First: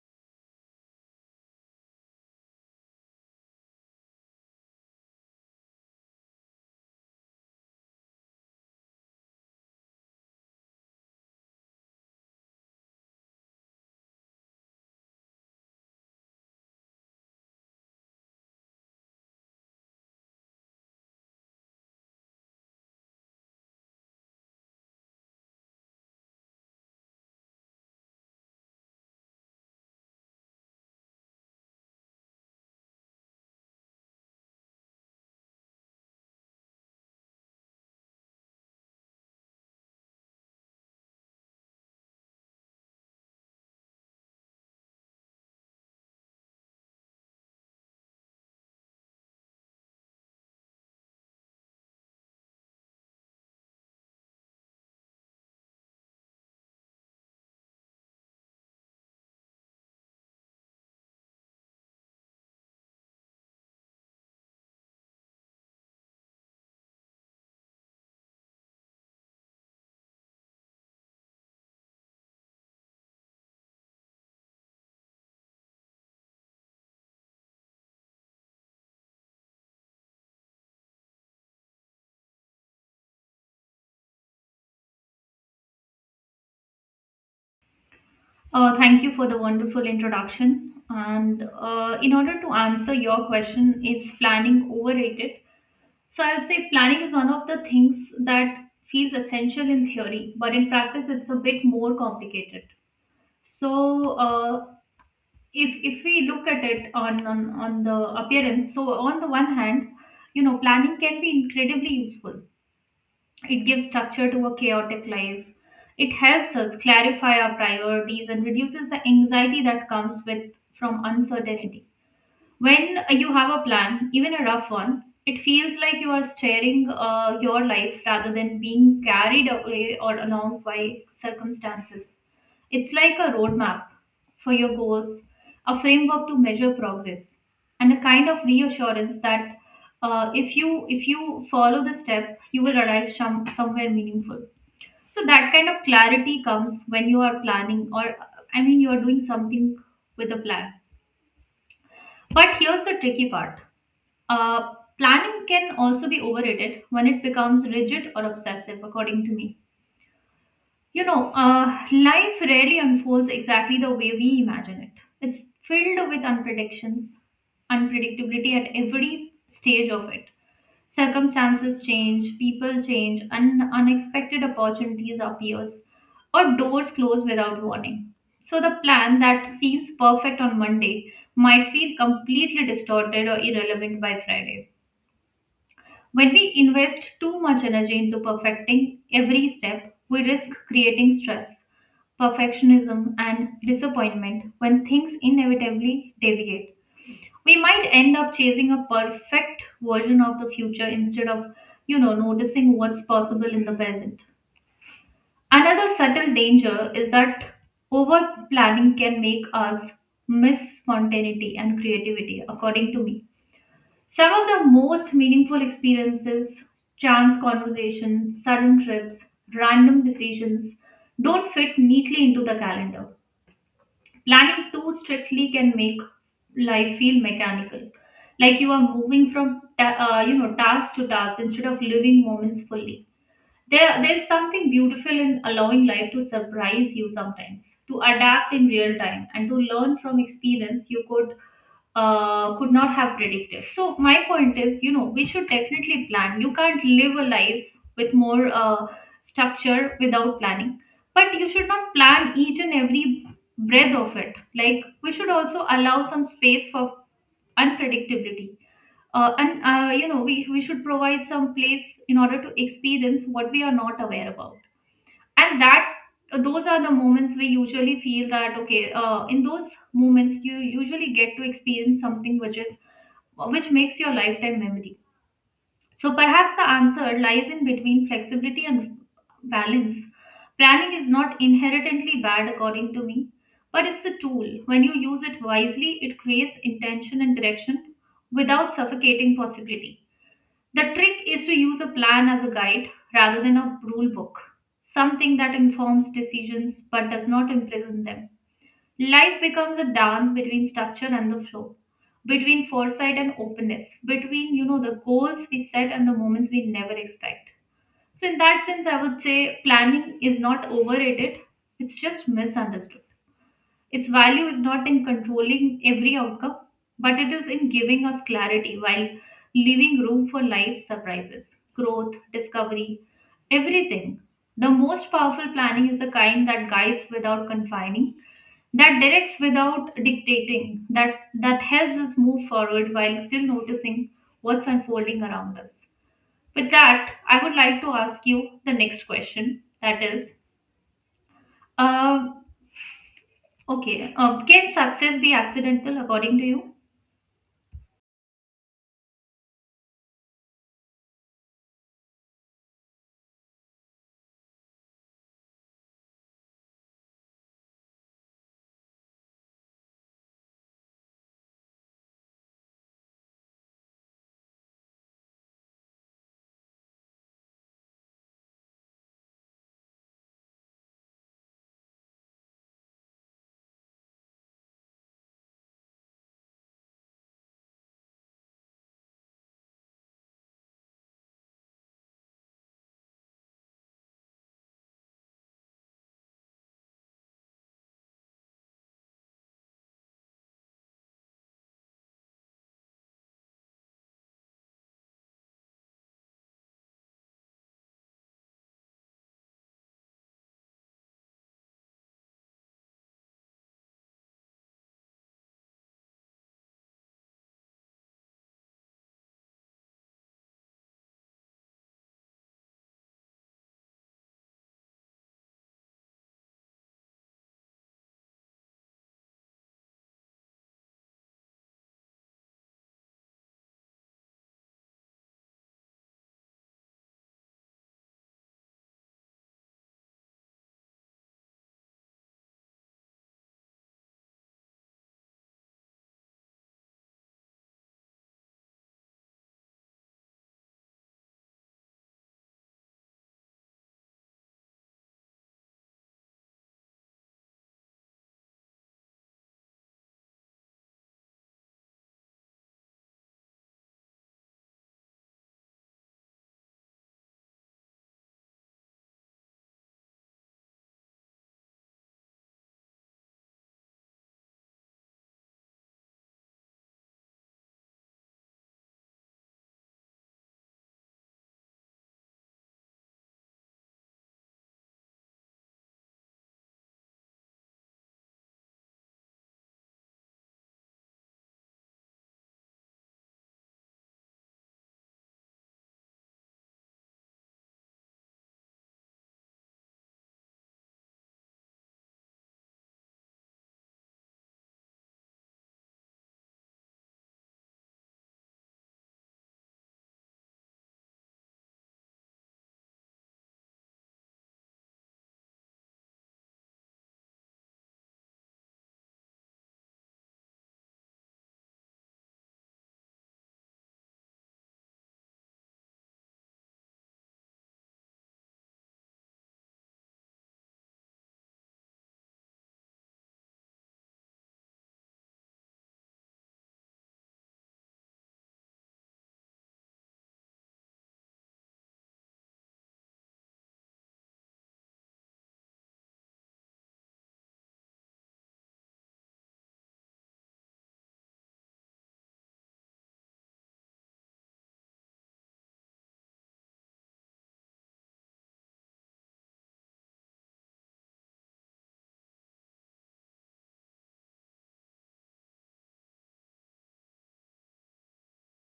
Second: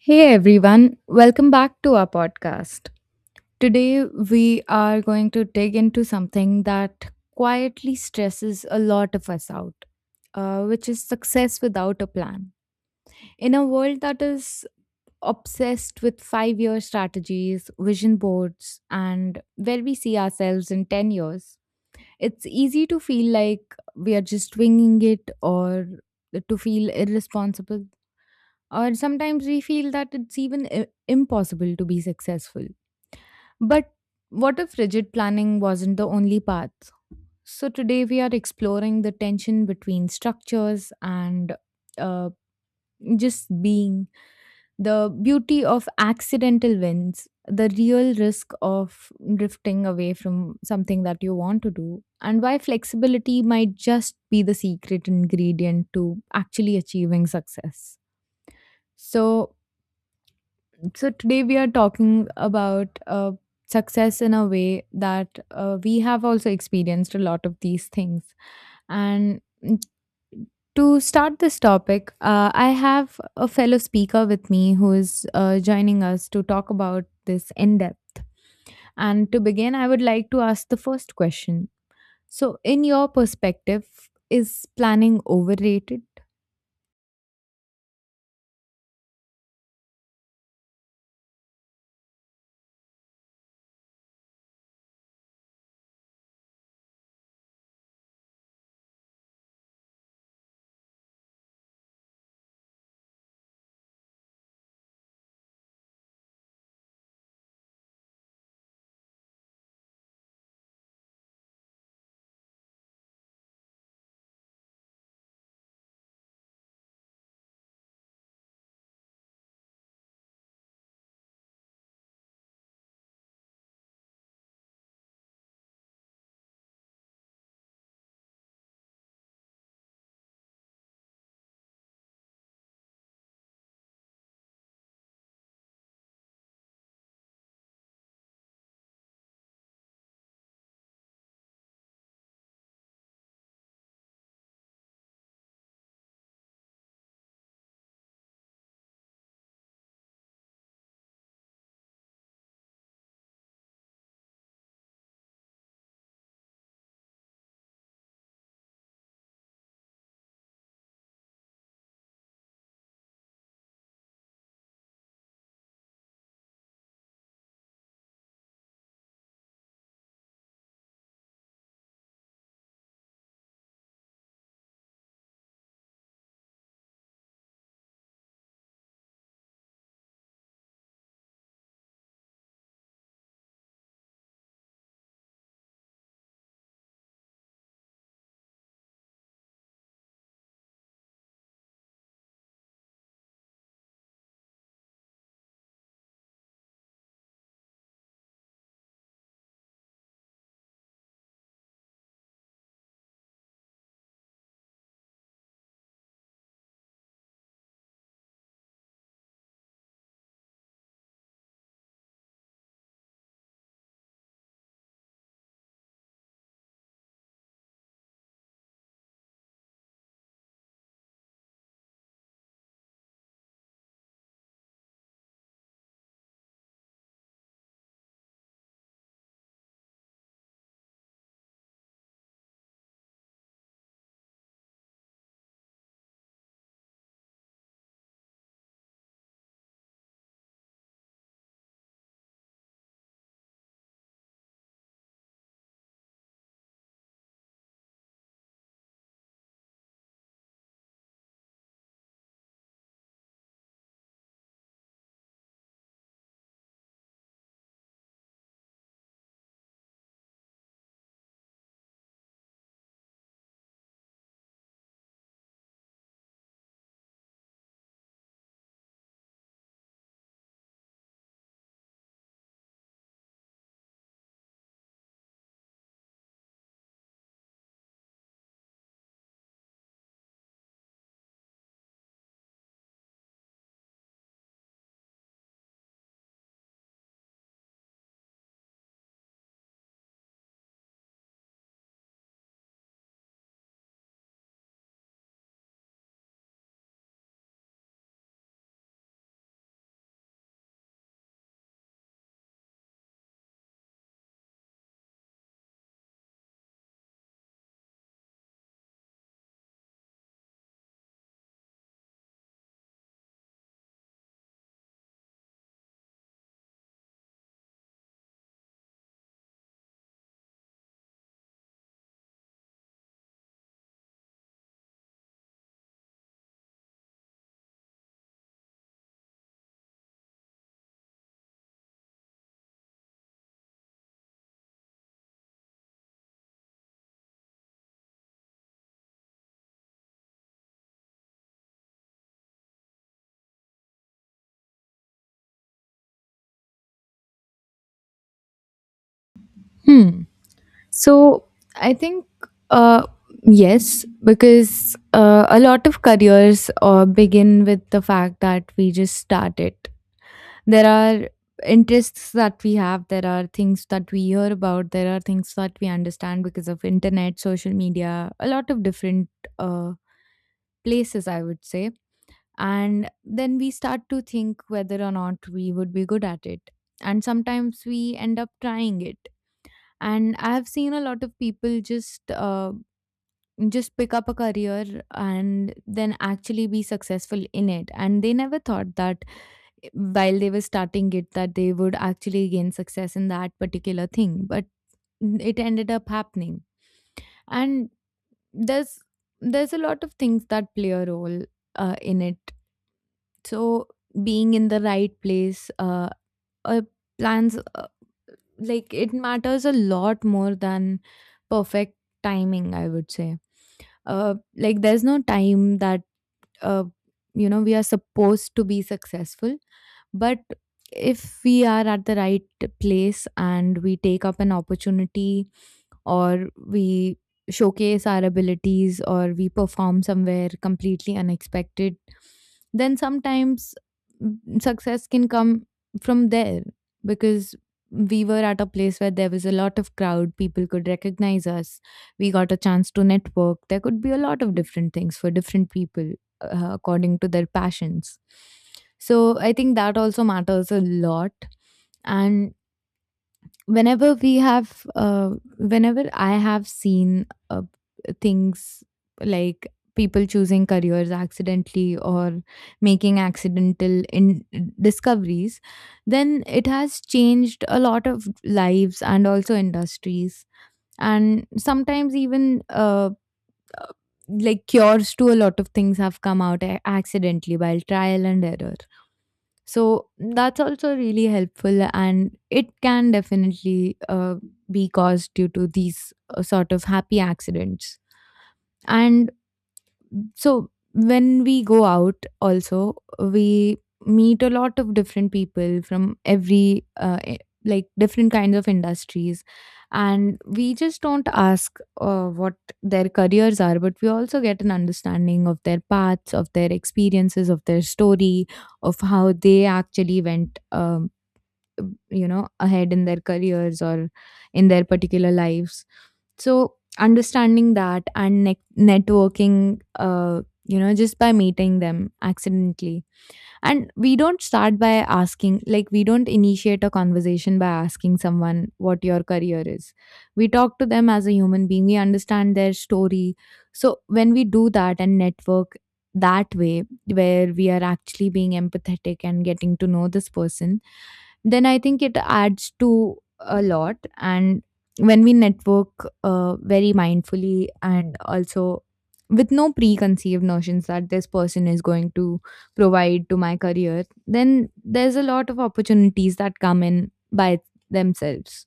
Hey everyone, welcome back to our podcast. Today we are going to dig into something that quietly stresses a lot of us out, which is success without a plan. In a world that is obsessed with 5-year strategies, vision boards, and where we see ourselves in 10 years, it's easy to feel like we are just winging it or to feel irresponsible, or sometimes we feel that it's even impossible to be successful. But what if rigid planning wasn't the only path? So today we are exploring the tension between structures and uh, just being, the beauty of accidental wins, the real risk of drifting away from something that you want to do, and why flexibility might just be the secret ingredient to actually achieving success. So, So today we are talking about success in a way that we have also experienced a lot of these things. And to start this topic, I have a fellow speaker with me who is joining us to talk about this in depth. And to begin, I would like to ask the first question. So, in your perspective, is planning overrated? Thank you for the wonderful introduction. And in order to answer your question, is planning overrated? So I'll say planning is one of the things that feels essential in theory, but in practice, it's a bit more complicated. So if we look at it on the appearance, so on the one hand, planning can be incredibly useful. It gives structure to a chaotic life. It helps us clarify our priorities and reduces the anxiety that comes with from uncertainty. When you have a plan, even a rough one, it feels like you are steering your life rather than being carried away or along by circumstances. It's like a roadmap for your goals, a framework to measure progress, and a kind of reassurance that if you follow the step, you will arrive somewhere meaningful. So that kind of clarity comes when you are planning, or I mean, you are doing something with a plan. But here's the tricky part. uh, Planning can also be overrated when it becomes rigid or obsessive, according to me. You know, life rarely unfolds exactly the way we imagine it. It's filled with unpredictions, unpredictability at every stage of it. Circumstances change, people change, and unexpected opportunities appears, or doors close without warning. So the plan that seems perfect on Monday might feel completely distorted or irrelevant by Friday. When we invest too much energy into perfecting every step, we risk creating stress, perfectionism, and disappointment when things inevitably deviate. We might end up chasing a perfect version of the future instead of, you know, noticing what's possible in the present. Another subtle danger is that over planning can make us miss spontaneity and creativity, according to me. Some of the most meaningful experiences, chance conversations, sudden trips, random decisions, don't fit neatly into the calendar. Planning too strictly can make life feel mechanical, like you are moving from task to task instead of living moments fully. There's something beautiful in allowing life to surprise you sometimes, to adapt in real time, and to learn from experience you could not have predicted. So my point is, we should definitely plan. You can't live a life with more structure without planning, but you should not plan each and every breath of it. Like we should also allow some space for unpredictability and we should provide some place in order to experience what we are not aware about, and that, those are the moments we usually feel that, okay, in those moments you usually get to experience something which makes your lifetime memory. So perhaps the answer lies in between flexibility and balance. Planning is not inherently bad, according to me, but it's a tool. When you use it wisely, it creates intention and direction without suffocating possibility. The trick is to use a plan as a guide rather than a rule book, something that informs decisions but does not imprison them. Life becomes a dance between structure and the flow, between foresight and openness, between, you know, the goals we set and the moments we never expect. So in that sense, I would say planning is not overrated; it's just misunderstood. Its value is not in controlling every outcome, but it is in giving us clarity while leaving room for life's surprises, growth, discovery, everything. The most powerful planning is the kind that guides without confining, that directs without dictating, that helps us move forward while still noticing what's unfolding around us. With that, I would like to ask you the next question, that is, uh, okay, can success be accidental according to you? Hmm. So I think uh, yes, because a lot of careers begin with the fact that we just start it. There are interests that we have. There are things that we hear about. There are things that we understand because of internet, social media, a lot of different uh, places, I would say. And then we start to think whether or not we would be good at it. And sometimes we end up trying it, and I've seen a lot of people just pick up a career and then actually be successful in it, and they never thought that while they were starting it that they would actually gain success in that particular thing, but it ended up happening. And there's there's a lot of things that play a role in it. So being in the right place, uh plans, like, it matters a lot more than perfect timing, I would say. Like, there's no time that, uh, we are supposed to be successful. But if we are at the right place and we take up an opportunity, or we showcase our abilities, or we perform somewhere completely unexpected, then sometimes success can come from there, because we were at a place where there was a lot of crowd, people could recognize us, we got a chance to network, there could be a lot of different things for different people according to their passions. So I think that also matters a lot. And whenever we have uh, whenever I have seen things like people choosing careers accidentally or making accidental in discoveries, then it has changed a lot of lives and also industries. And sometimes even like, cures to a lot of things have come out accidentally by trial and error. So that's also really helpful, and it can definitely be caused due to these sort of happy accidents. And so when we go out also, we meet a lot of different people from every like, different kinds of industries, and we just don't ask what their careers are, but we also get an understanding of their paths, of their experiences, of their story, of how they actually went ahead in their careers or in their particular lives. So understanding that and networking, just by meeting them accidentally, and we don't start by asking, like, we don't initiate a conversation by asking someone what your career is. We talk to them as a human being, we understand their story. So when we do that and network that way, where we are actually being empathetic and getting to know this person, then I think it adds to a lot. And when we network very mindfully and also with no preconceived notions that this person is going to provide to my career, then there's a lot of opportunities that come in by themselves.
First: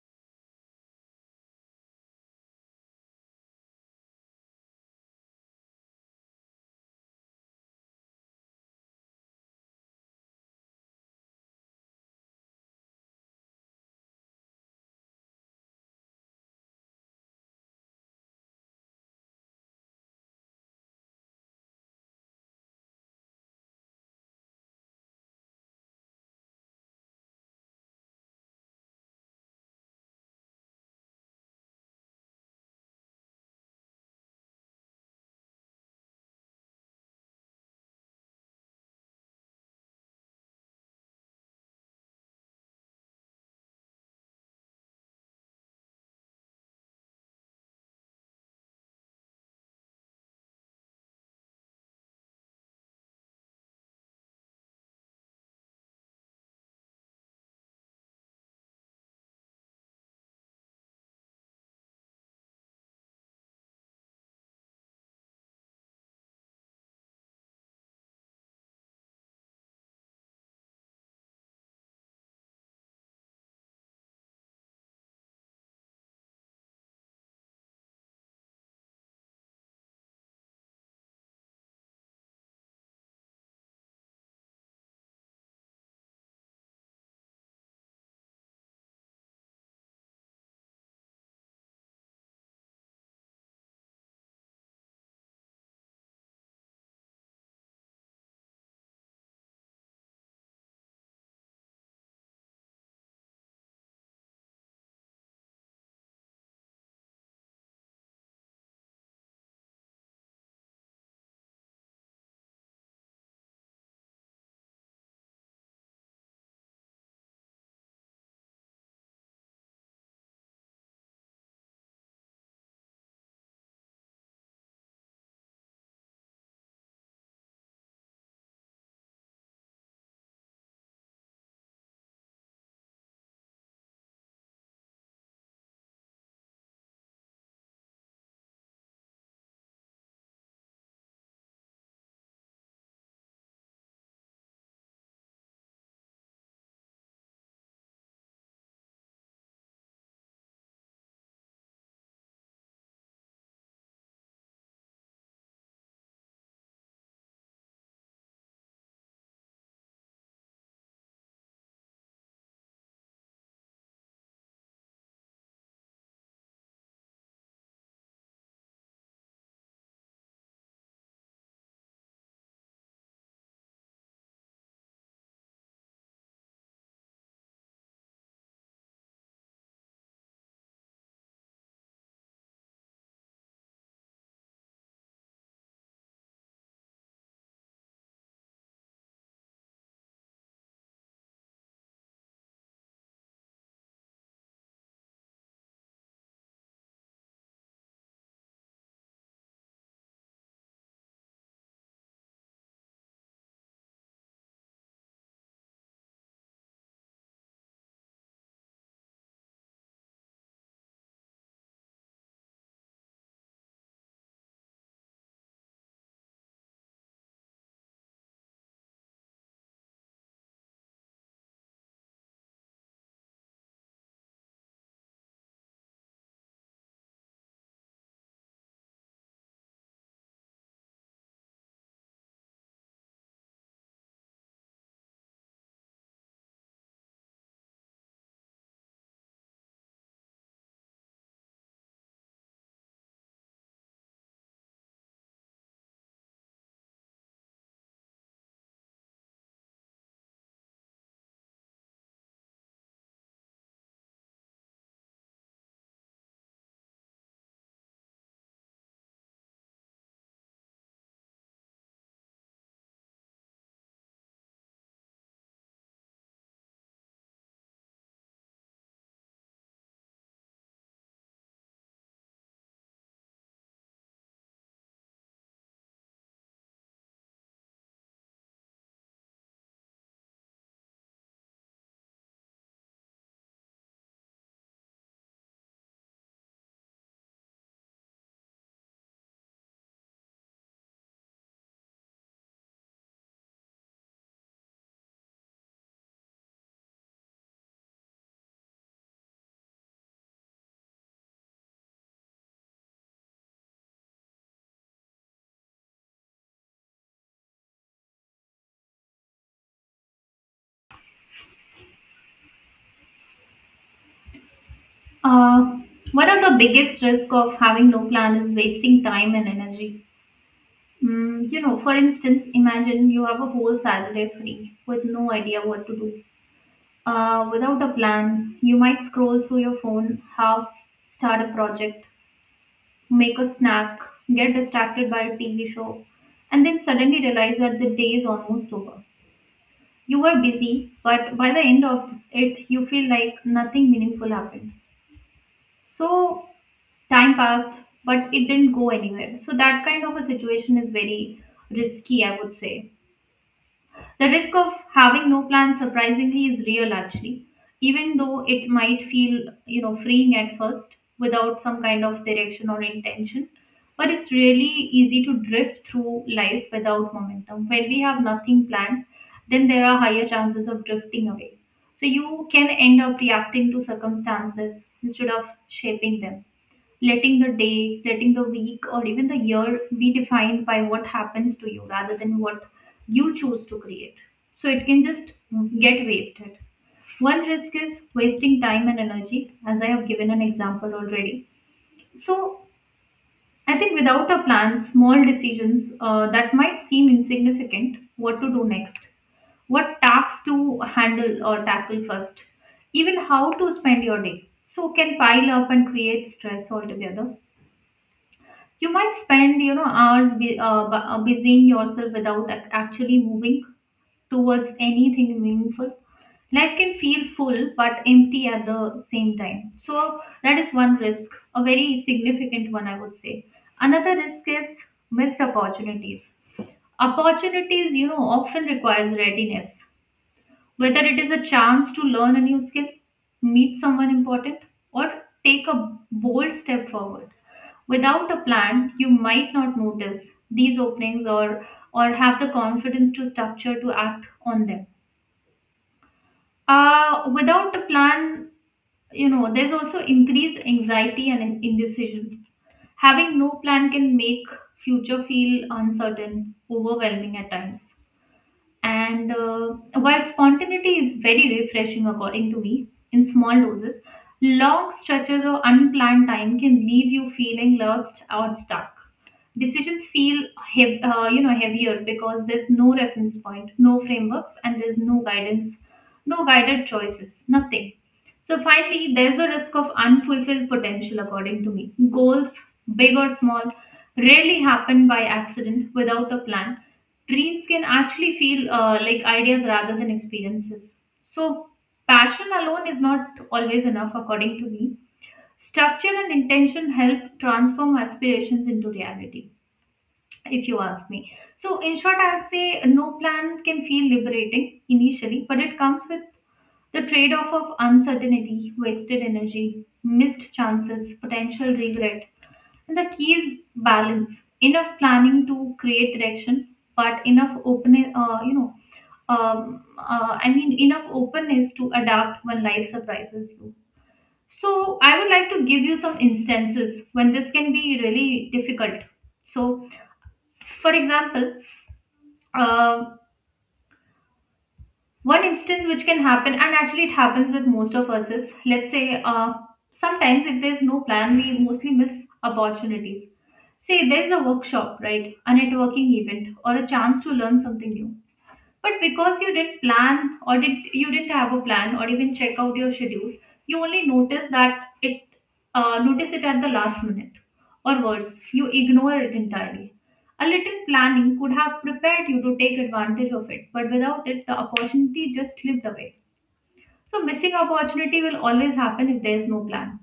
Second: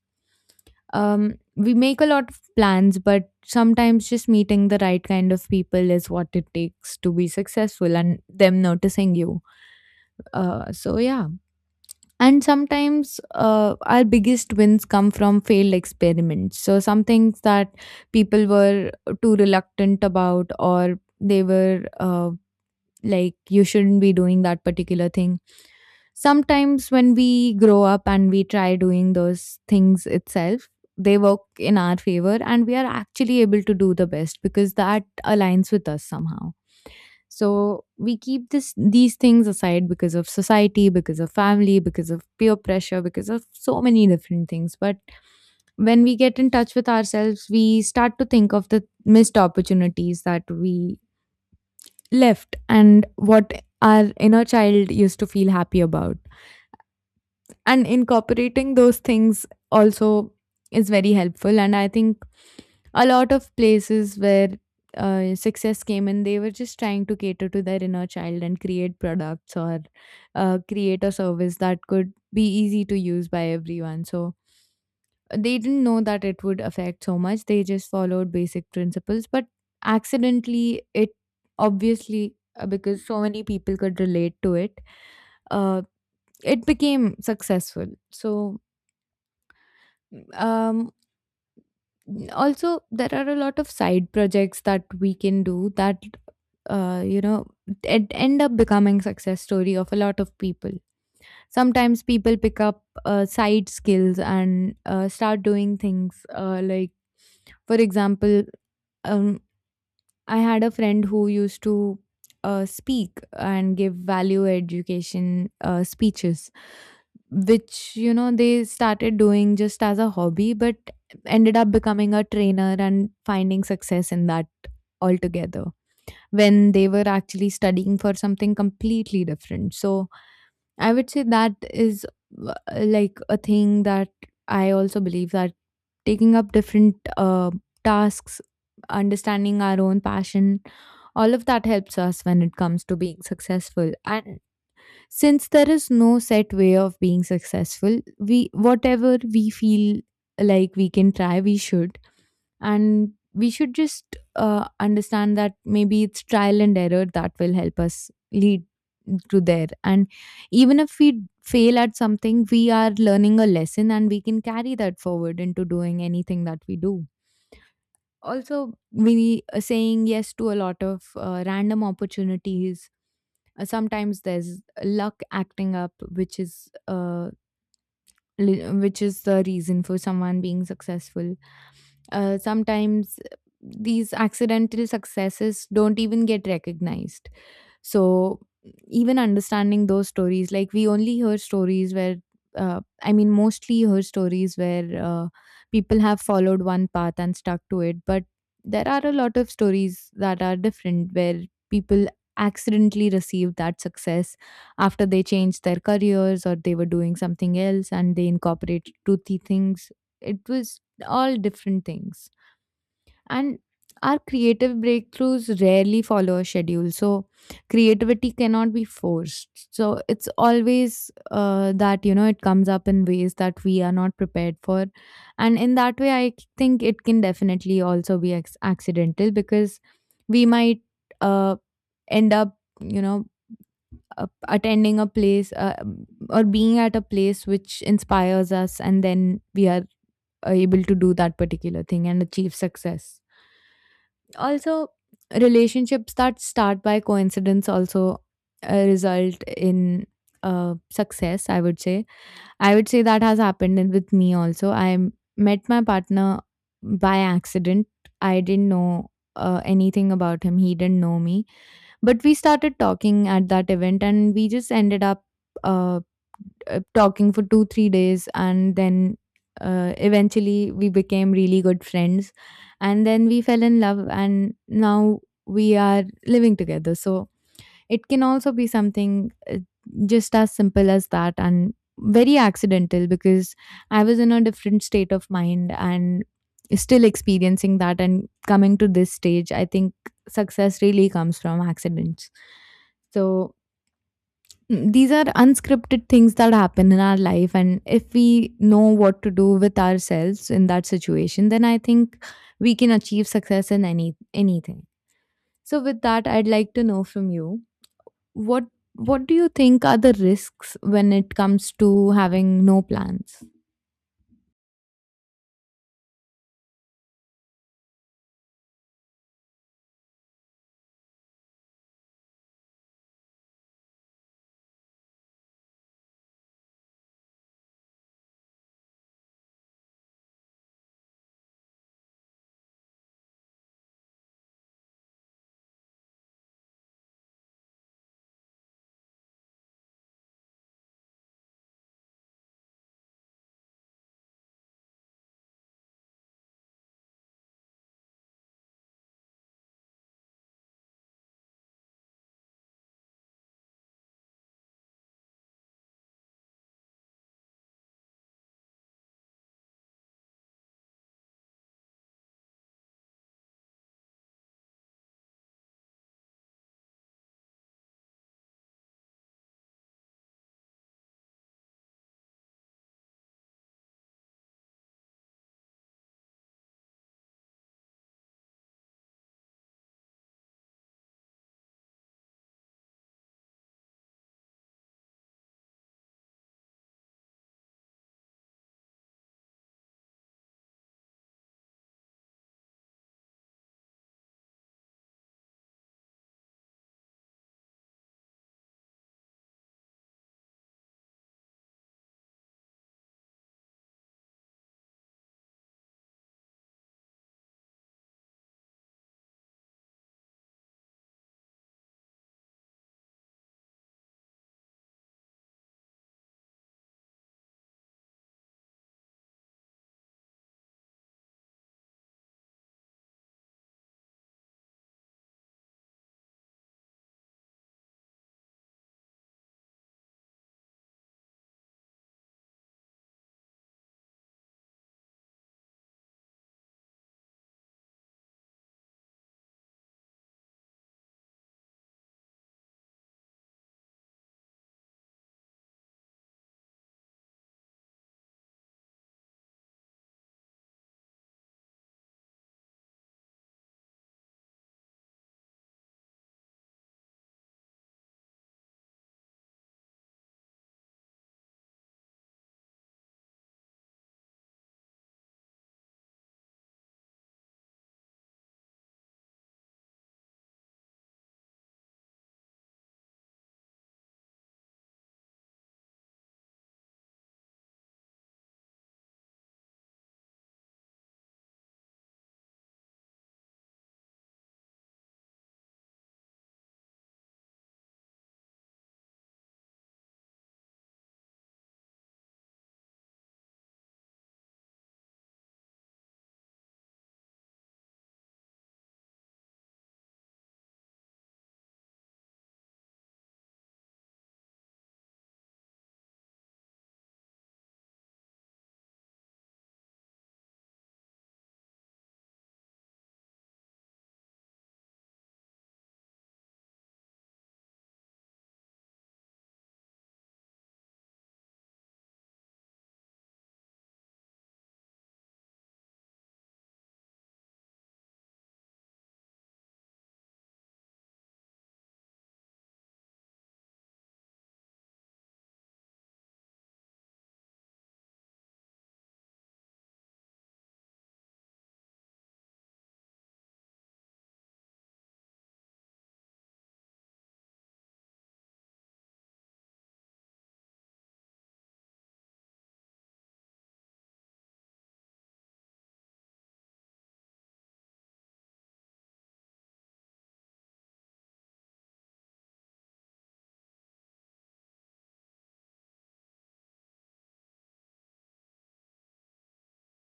We make a lot of plans, but sometimes just meeting the right kind of people is what it takes to be successful, and them noticing you. So, yeah. And sometimes our biggest wins come from failed experiments. So, some things that people were too reluctant about, or they were like, you shouldn't be doing that particular thing, sometimes when we grow up and we try doing those things itself, they work in our favor, and we are actually able to do the best because that aligns with us somehow. So we keep this these things aside because of society, because of family, because of peer pressure, because of so many different things. But when we get in touch with ourselves, we start to think of the missed opportunities that we left and what our inner child used to feel happy about. And incorporating those things also is very helpful. And I think a lot of places where success came in, they were just trying to cater to their inner child and create products, or create a service that could be easy to use by everyone. So they didn't know that it would affect so much. They just followed basic principles, but accidentally, it obviously, because so many people could relate to it, uh, it became successful. So, um, also, there are a lot of side projects that we can do, that uh, you know it end up becoming success story of a lot of people. Sometimes people pick up side skills and start doing things like, for example, um, I had a friend who used to speak and give value education speeches, which, they started doing just as a hobby, but ended up becoming a trainer and finding success in that altogether, when they were actually studying for something completely different. So, I would say that is like a thing that I also believe, that taking up different tasks, understanding our own passion, all of that helps us when it comes to being successful. And since there is no set way of being successful, we whatever we feel like we can try, we should, and we should just understand that maybe it's trial and error that will help us lead to there. And even if we fail at something, we are learning a lesson, and we can carry that forward into doing anything that we do. Also, we are saying yes to a lot of random opportunities. Sometimes there's luck acting up, which is which is the reason for someone being successful. Sometimes these accidental successes don't even get recognized. So, even understanding those stories, like, we only hear stories where, I mean, mostly hear stories where people have followed one path and stuck to it. But there are a lot of stories that are different, where people accidentally receive that success after they changed their careers, or they were doing something else and they incorporated toothy things. It was all different things. And our creative breakthroughs rarely follow a schedule. So creativity cannot be forced. So it's always that, it comes up in ways that we are not prepared for. And in that way, I think it can definitely also be accidental, because we might uh, end up, you know, attending a place, or being at a place which inspires us, and then we are able to do that particular thing and achieve success. Also, relationships that start by coincidence also result in success, I would say that has happened with me also. I met my partner by accident. I didn't know anything about him, he didn't know me, but we started talking at that event, and we just ended up uh, talking for 2, 3 days. And then eventually we became really good friends. And then we fell in love. And now we are living together. So it can also be something just as simple as that, and very accidental, because I was in a different state of mind and still experiencing that and coming to this stage. I think success really comes from accidents. So these are unscripted things that happen in our life, and if we know what to do with ourselves in that situation, then I think we can achieve success in anything. So with that, I'd like to know from you, what what do you think are the risks when it comes to having no plans? Uh, One of the biggest risks of having no plan is wasting time and energy. You know, for instance, imagine you have a whole Saturday free with no idea what to do. Without a plan, you might scroll through your phone, half start a project, make a snack, get distracted by a TV show, and then suddenly realize that the day is almost over. You were busy, but by the end of it, you feel like nothing meaningful happened. So, time passed, but it didn't go anywhere. So, that kind of a situation is very risky, I would say. The risk of having no plan surprisingly is real, actually, even though it might feel, freeing at first without some kind of direction or intention. But it's really easy to drift through life without momentum. When we have nothing planned, then there are higher chances of drifting away. So you can end up reacting to circumstances instead of shaping them, letting the day, letting the week, or even the year be defined by what happens to you rather than what you choose to create. So it can just get wasted. One risk is wasting time and energy, as I have given an example already. So I think without a plan, small decisions that might seem insignificant, what to do next, what tasks to handle or tackle first, even how to spend your day, so can pile up and create stress altogether. You might spend, you know, hours busying yourself without actually moving towards anything meaningful. Life can feel full but empty at the same time. So that is one risk, a very significant one, I would say. Another risk is missed opportunities. Opportunities, you know, often requires readiness, whether it is a chance to learn a new skill, meet someone important, or take a bold step forward. Without a plan, you might not notice these openings or have the confidence to structure to act on them. Without a plan, there's also increased anxiety and indecision. Having no plan can make future feel uncertain, overwhelming at times. And while spontaneity is very refreshing, according to me, in small doses, long stretches or unplanned time can leave you feeling lost or stuck. Decisions feel heavier because there's no reference point, no frameworks, and there's no guidance, no guided choices, nothing. So finally, there's a risk of unfulfilled potential, according to me. Goals, big or small, rarely happen by accident. Without a plan, dreams can actually feel like ideas rather than experiences. So, passion alone is not always enough, according to me. Structure and intention help transform aspirations into reality, if you ask me. So, in short, I'll say no plan can feel liberating initially, but it comes with the trade off of uncertainty, wasted energy, missed chances, potential regret. And the key is balance. Enough planning to create direction, but enough I mean, enough openness to adapt when life surprises you. So, I would like to give you some instances when this can be really difficult. So, for example, uh, one instance which can happen, and actually it happens with most of us, is let's say sometimes, if there's no plan, we mostly miss opportunities. Say there's a workshop, right? A networking event, or a chance to learn something new, but because you didn't plan or did you didn't have a plan or even check out your schedule, you only notice it at the last minute, or worse, you ignore it entirely. A little planning could have prepared you to take advantage of it, but without it, the opportunity just slipped away. So missing opportunity will always happen if there is no plan.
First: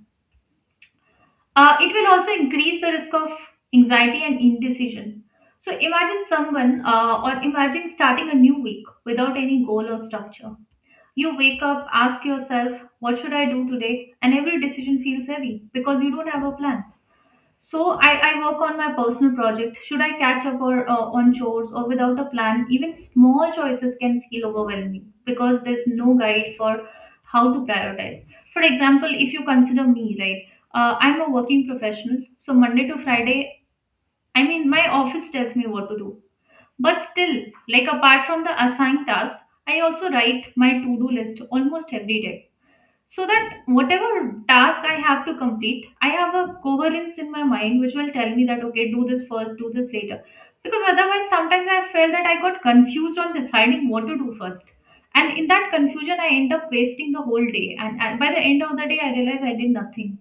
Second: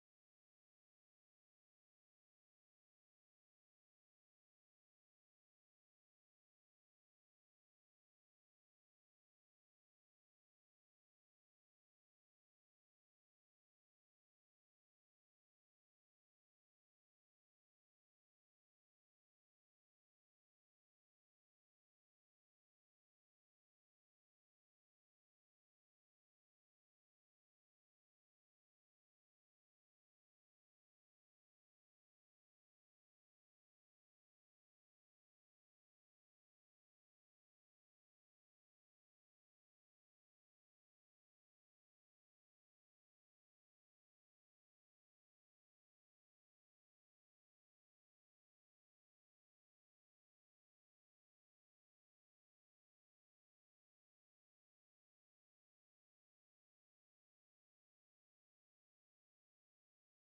It will also increase the risk of anxiety and indecision. So imagine someone, or imagine starting a new week without any goal or structure. You wake up, ask yourself, what should I do today? And every decision feels heavy because you don't have a plan. So I work on my personal project. Should I catch up or on chores or without a plan? Even small choices can feel overwhelming because there's no guide for how to prioritize. For example, if you consider me, right? I'm a working professional, so Monday to Friday, I mean, my office tells me what to do. But still, like apart from the assigned tasks, I also write my to do list almost every day, so that whatever task I have to complete, I have a coherence in my mind which will tell me that, okay, do this first, do this later, because otherwise sometimes I felt that I got confused on deciding what to do first, and in that confusion I end up wasting the whole day, and by the end of the day I realize I did nothing.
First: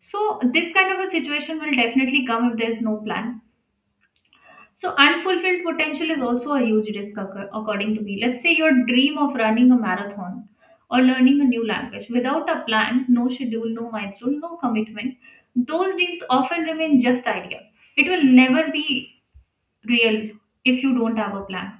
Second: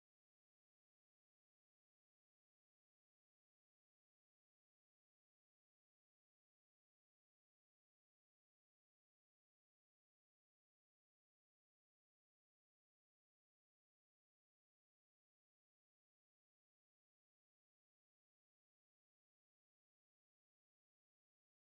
So this kind of a situation will definitely come if there's no plan. So, unfulfilled potential is also a huge risk, according to me. Let's say your dream of running a marathon or learning a new language without a plan, no schedule, no milestone, no commitment, those dreams often remain just ideas. It will never be real if you don't have a plan.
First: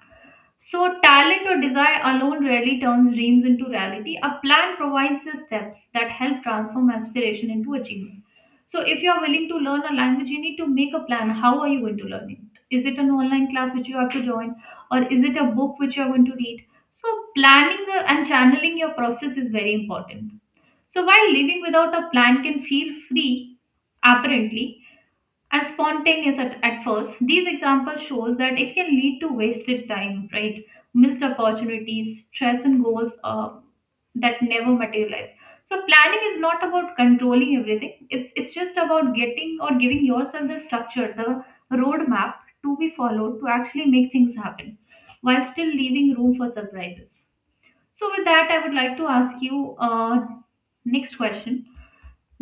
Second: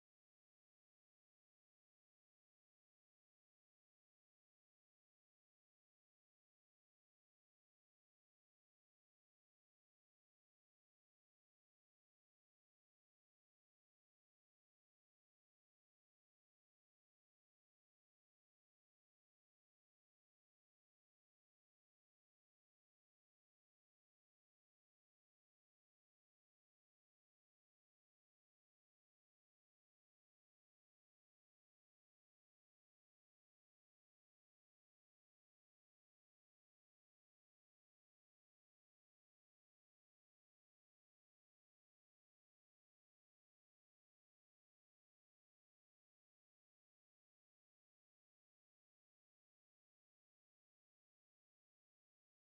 So, talent or desire alone rarely turns dreams into reality. A plan provides the steps that help transform aspiration into achievement. So, if you are willing to learn a language, you need to make a plan. How are you going to learn it? Is it an online class which you have to join, or is it a book which you are going to read? So, planning and channeling your process is very important. So, while living without a plan can feel free apparently, and spontaneous at first, these examples shows that it can lead to wasted time, right? Missed opportunities, stress, and goals that never materialize. So planning is not about controlling everything. It's just about getting or giving yourself the structure, the roadmap to be followed to actually make things happen, while still leaving room for surprises. So with that, I would like to ask you next question.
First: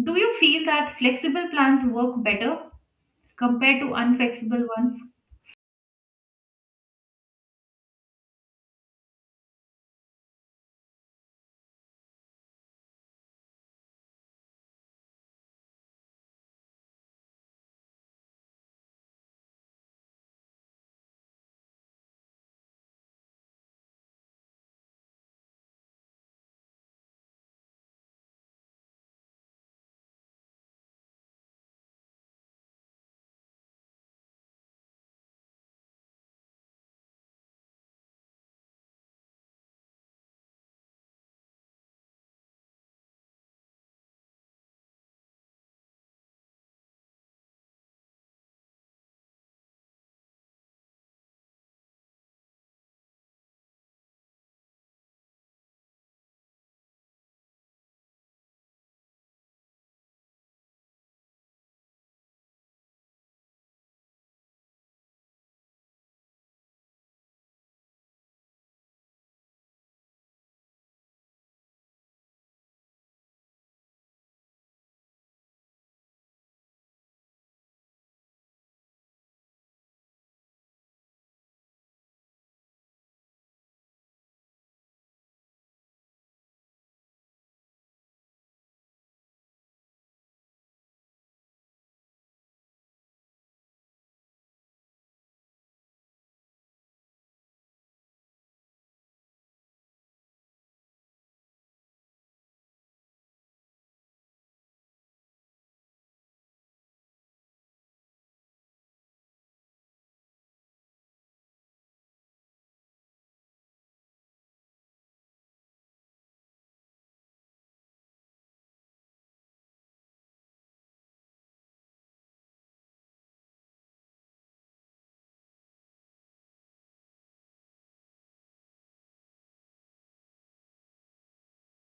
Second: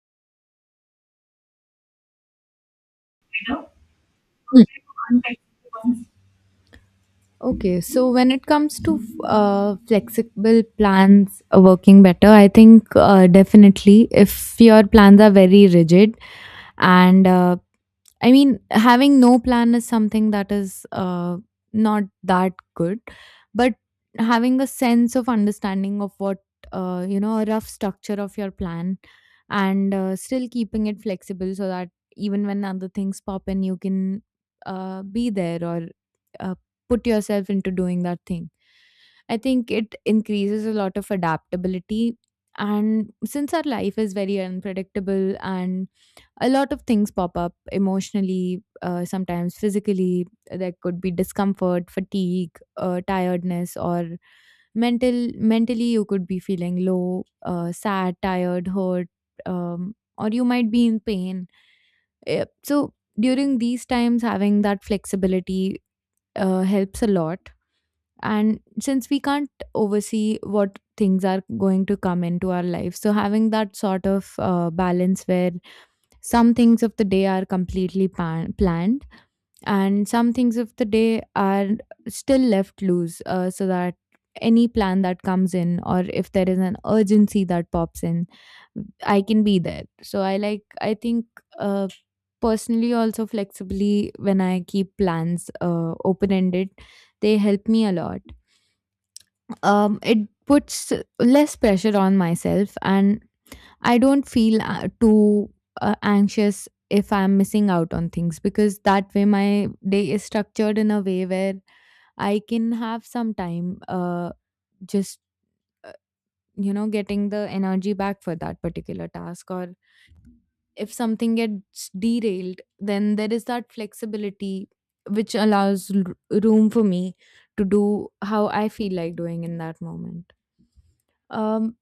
Do you feel that flexible plans work better compared to unflexible ones? Okay, so when it comes to flexible plans working better, I think definitely if your plans are very rigid and I mean, having no plan is something that is not that good, but having a sense of understanding of what, a rough structure of your plan and still keeping it flexible so that even when other things pop in, you can be there or uh, put yourself into doing that thing. I think it increases a lot of adaptability. And since our life is very unpredictable and a lot of things pop up emotionally, sometimes physically. There could be discomfort, fatigue, tiredness, or mental. Mentally, you could be feeling low, sad, tired, hurt, or you might be in pain. So during these times, having that flexibility helps a lot. And since we can't oversee what things are going to come into our life, so having that sort of balance where some things of the day are completely planned, and some things of the day are still left loose so that any plan that comes in, or if there is an urgency that pops in, I can be there. So I think uh, personally also flexibly when I keep plans open ended, they help me a lot. It puts less pressure on myself and I don't feel too anxious if I'm missing out on things because that way my day is structured in a way where I can have some time just uh, getting the energy back for that particular task or if something gets derailed then there is that flexibility which allows room for me to do how I feel like doing in that moment. um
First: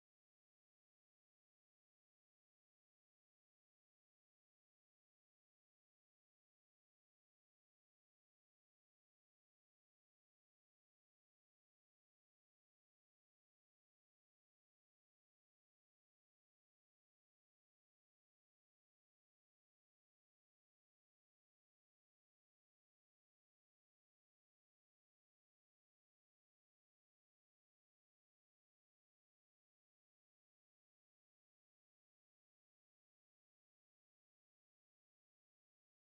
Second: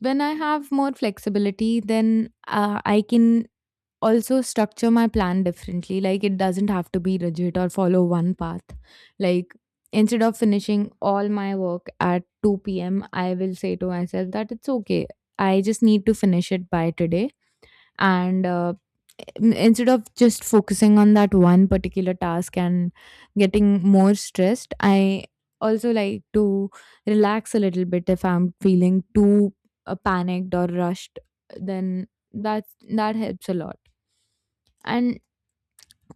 when I have more flexibility, then I can also structure my plan differently. Like it doesn't have to be rigid or follow one path. Like instead of finishing all my work at 2 p.m., I will say to myself that it's okay. I just need to finish it by today. And instead of just focusing on that one particular task and getting more stressed, I also like to relax a little bit if I'm feeling too panicked or rushed. Then that helps a lot. And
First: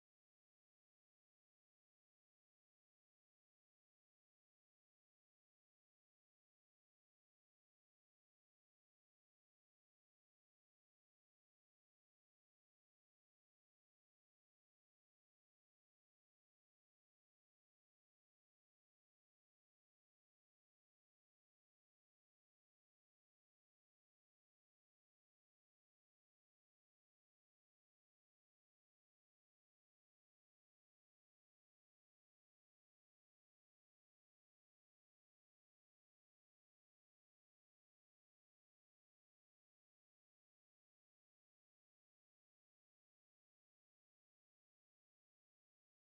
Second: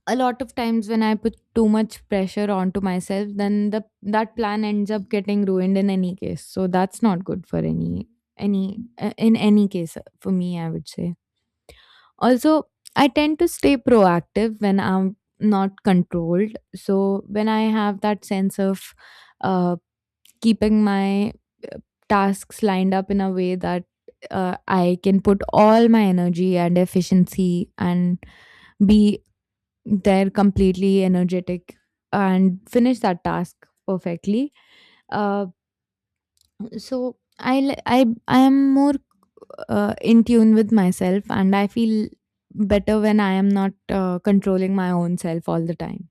a lot of times when I put too much pressure onto myself, then the that plan ends up getting ruined in any case. So that's not good for any in any case for me, I would say. Also, I tend to stay proactive when I'm not controlled. So when I have that sense of uh, keeping my uh, tasks lined up in a way that I can put all my energy and efficiency and be they're completely energetic and finish that task perfectly. Uh, so I li- I am more in tune with myself and I feel better when I am not controlling my own self all the time.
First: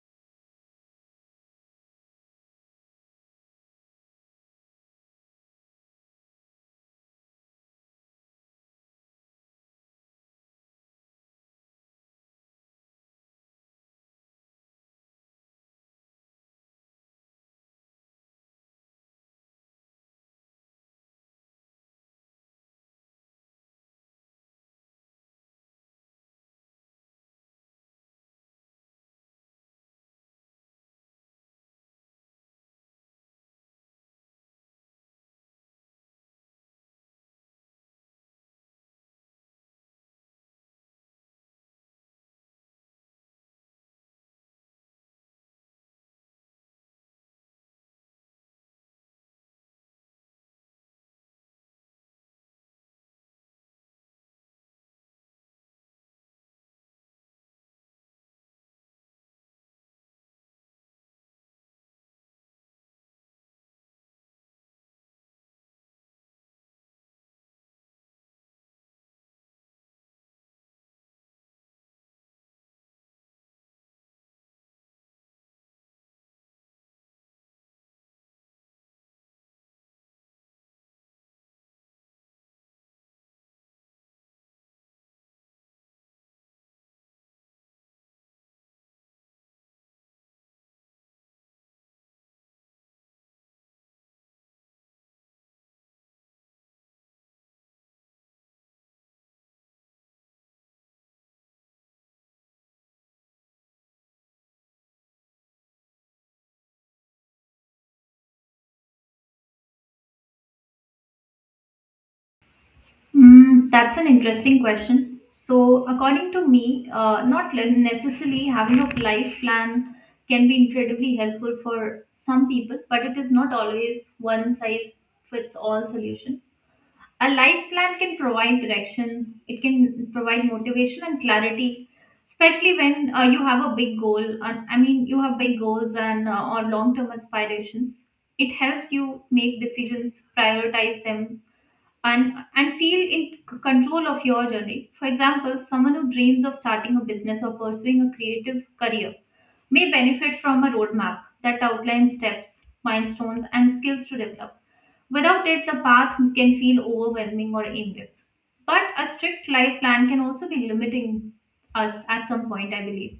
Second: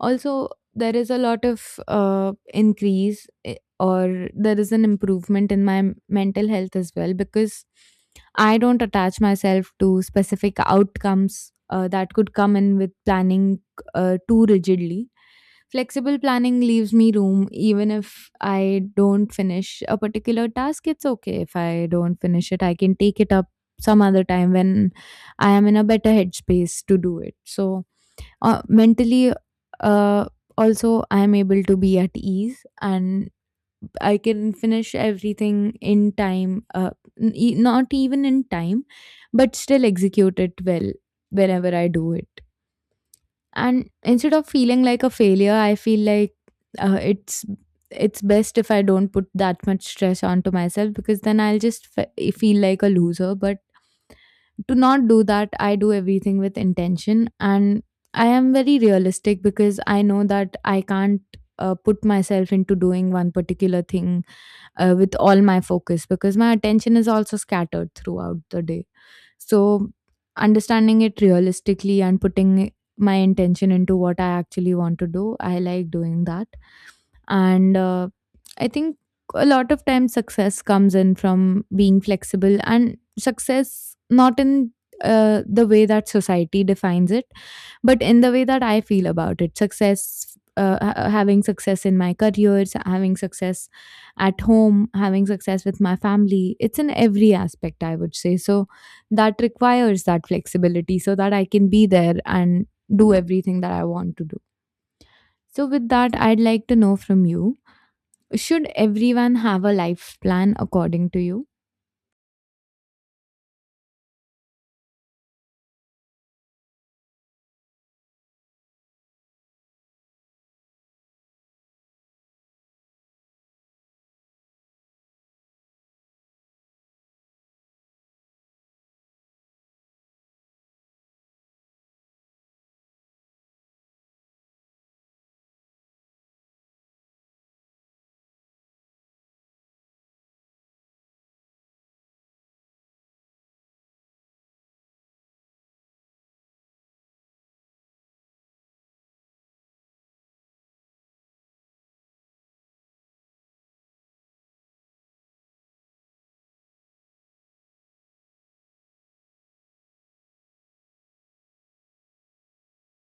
Also, there is a lot of or there is an improvement in my mental health as well because I don't attach myself to specific outcomes that could come in with planning too rigidly. Flexible planning leaves me room even if I don't finish a particular task. It's okay if I don't finish it. I can take it up some other time when I am in a better headspace to do it. So, mentally, uh, also, I am able to be at ease and I can finish everything in time, not even in time, but still execute it well whenever I do it. And instead of feeling like a failure, I feel like uh, it's it's best if I don't put that much stress onto myself because then I'll just feel like a loser. But to not do that, I do everything with intention, and I am very realistic because I know that I can't put myself into doing one particular thing with all my focus because my attention is also scattered throughout the day. So, understanding it realistically and putting my intention into what I actually want to do, I like doing that. And I think a lot of times success comes in from being flexible and success not in the way that society defines it but in the way that I feel about it, success, having success in my careers, having success at home, having success with my family, it's in every aspect, I would say. So that requires that flexibility so that I can be there and do everything that I want to do. So, with that, I'd like to know from you, should everyone have a life plan according to you? Mm, that's an interesting question. So, according to me, not necessarily having a life plan can be incredibly helpful for some people, but it is not always one size fits all solution. A life plan can provide direction, it can provide motivation and clarity, especially when you have a big goal. And, I mean, you have big goals and or long term aspirations. It helps you make decisions, prioritize them, and feel in control of your journey. For example, someone who dreams of starting a business or pursuing a creative career may benefit from a roadmap that outlines steps, milestones, and skills to develop. Without it, the path can feel overwhelming or aimless. But a strict life plan can also be limiting us at some point, I believe.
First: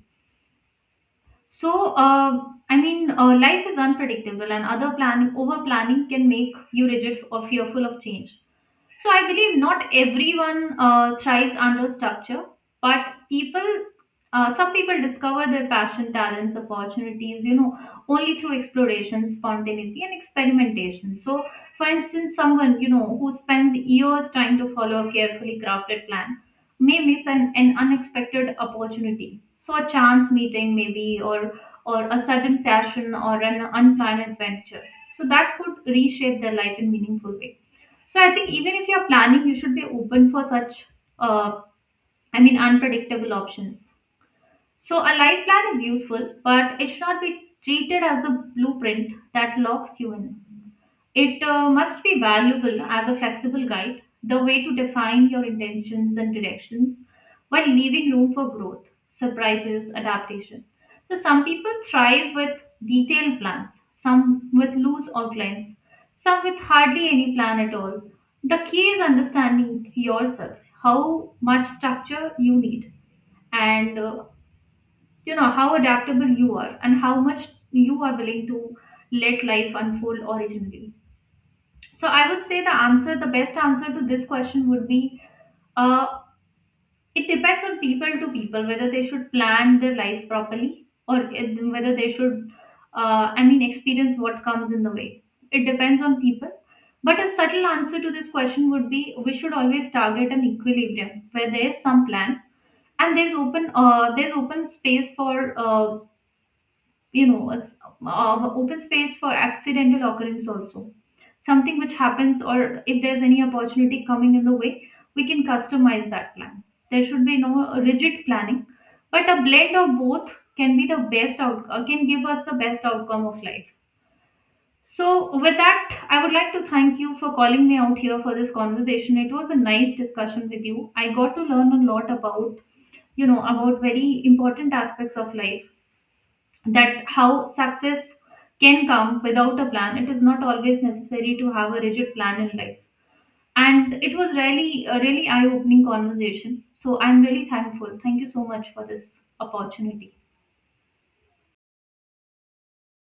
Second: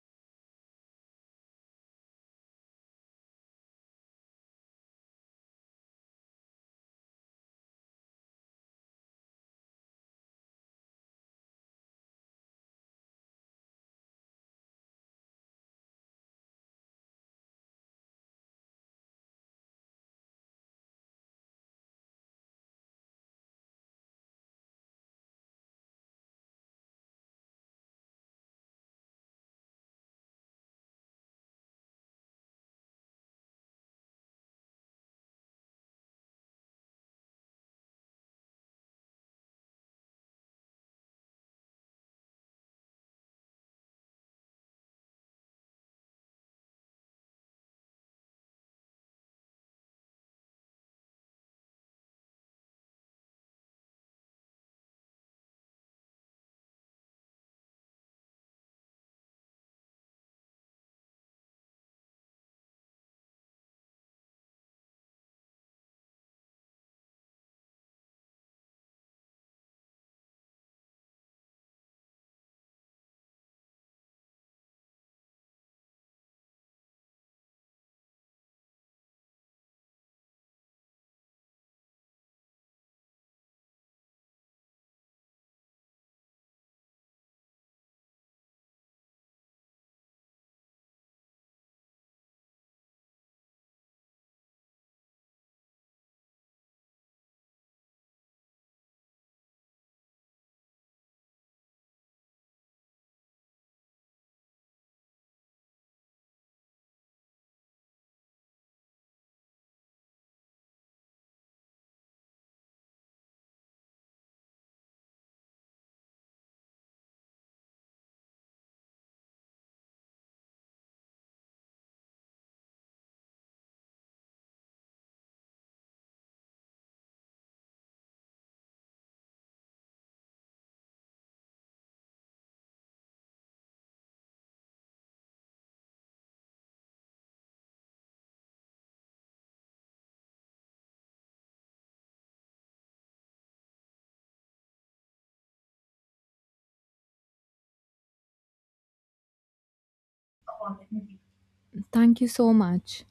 So, I mean, life is unpredictable, and over planning can make you rigid or fearful of change. So I believe not everyone thrives under structure, but people, some people discover their passion, talents, opportunities, you know, only through exploration, spontaneity, and experimentation. So, for instance, someone you know who spends years trying to follow a carefully crafted plan may miss an unexpected opportunity. So a chance meeting, maybe, or a sudden passion or an unplanned adventure. So that could reshape their life in meaningful ways. So I think even if you're planning, you should be open for such, uh, I mean, unpredictable options. So a life plan is useful, but it should not be treated as a blueprint that locks you in. It must be valuable, no, as a flexible guide, the way to define your intentions and directions while leaving room for growth, surprises, adaptation. So, some people thrive with detailed plans, some with loose outlines, some with hardly any plan at all. The key is understanding yourself, how much structure you need, and you know, how adaptable you are, and how much you are willing to let life unfold originally. So I would say the answer, the best answer to this question would be uh, it depends on people to people whether they should plan their life properly or whether they should, I mean, experience what comes in the way. It depends on people. But a subtle answer to this question would be we should always target an equilibrium where there is some plan and there's open space for you know, open space for accidental occurrence also. Something which happens, or if there's any opportunity coming in the way, we can customize that plan. There should be no rigid planning, but a blend of both can be the best out can give us the best outcome of life. So, with that, I would like to thank you for calling me out here for this conversation. It was a nice discussion with you. I got to learn a lot about, you know, about very important aspects of life, that how success can come without a plan. It is not always necessary to have a rigid plan in life. And it was really a really eye opening conversation, so I'm really thankful. Thank you so much for this opportunity. Thank you so much.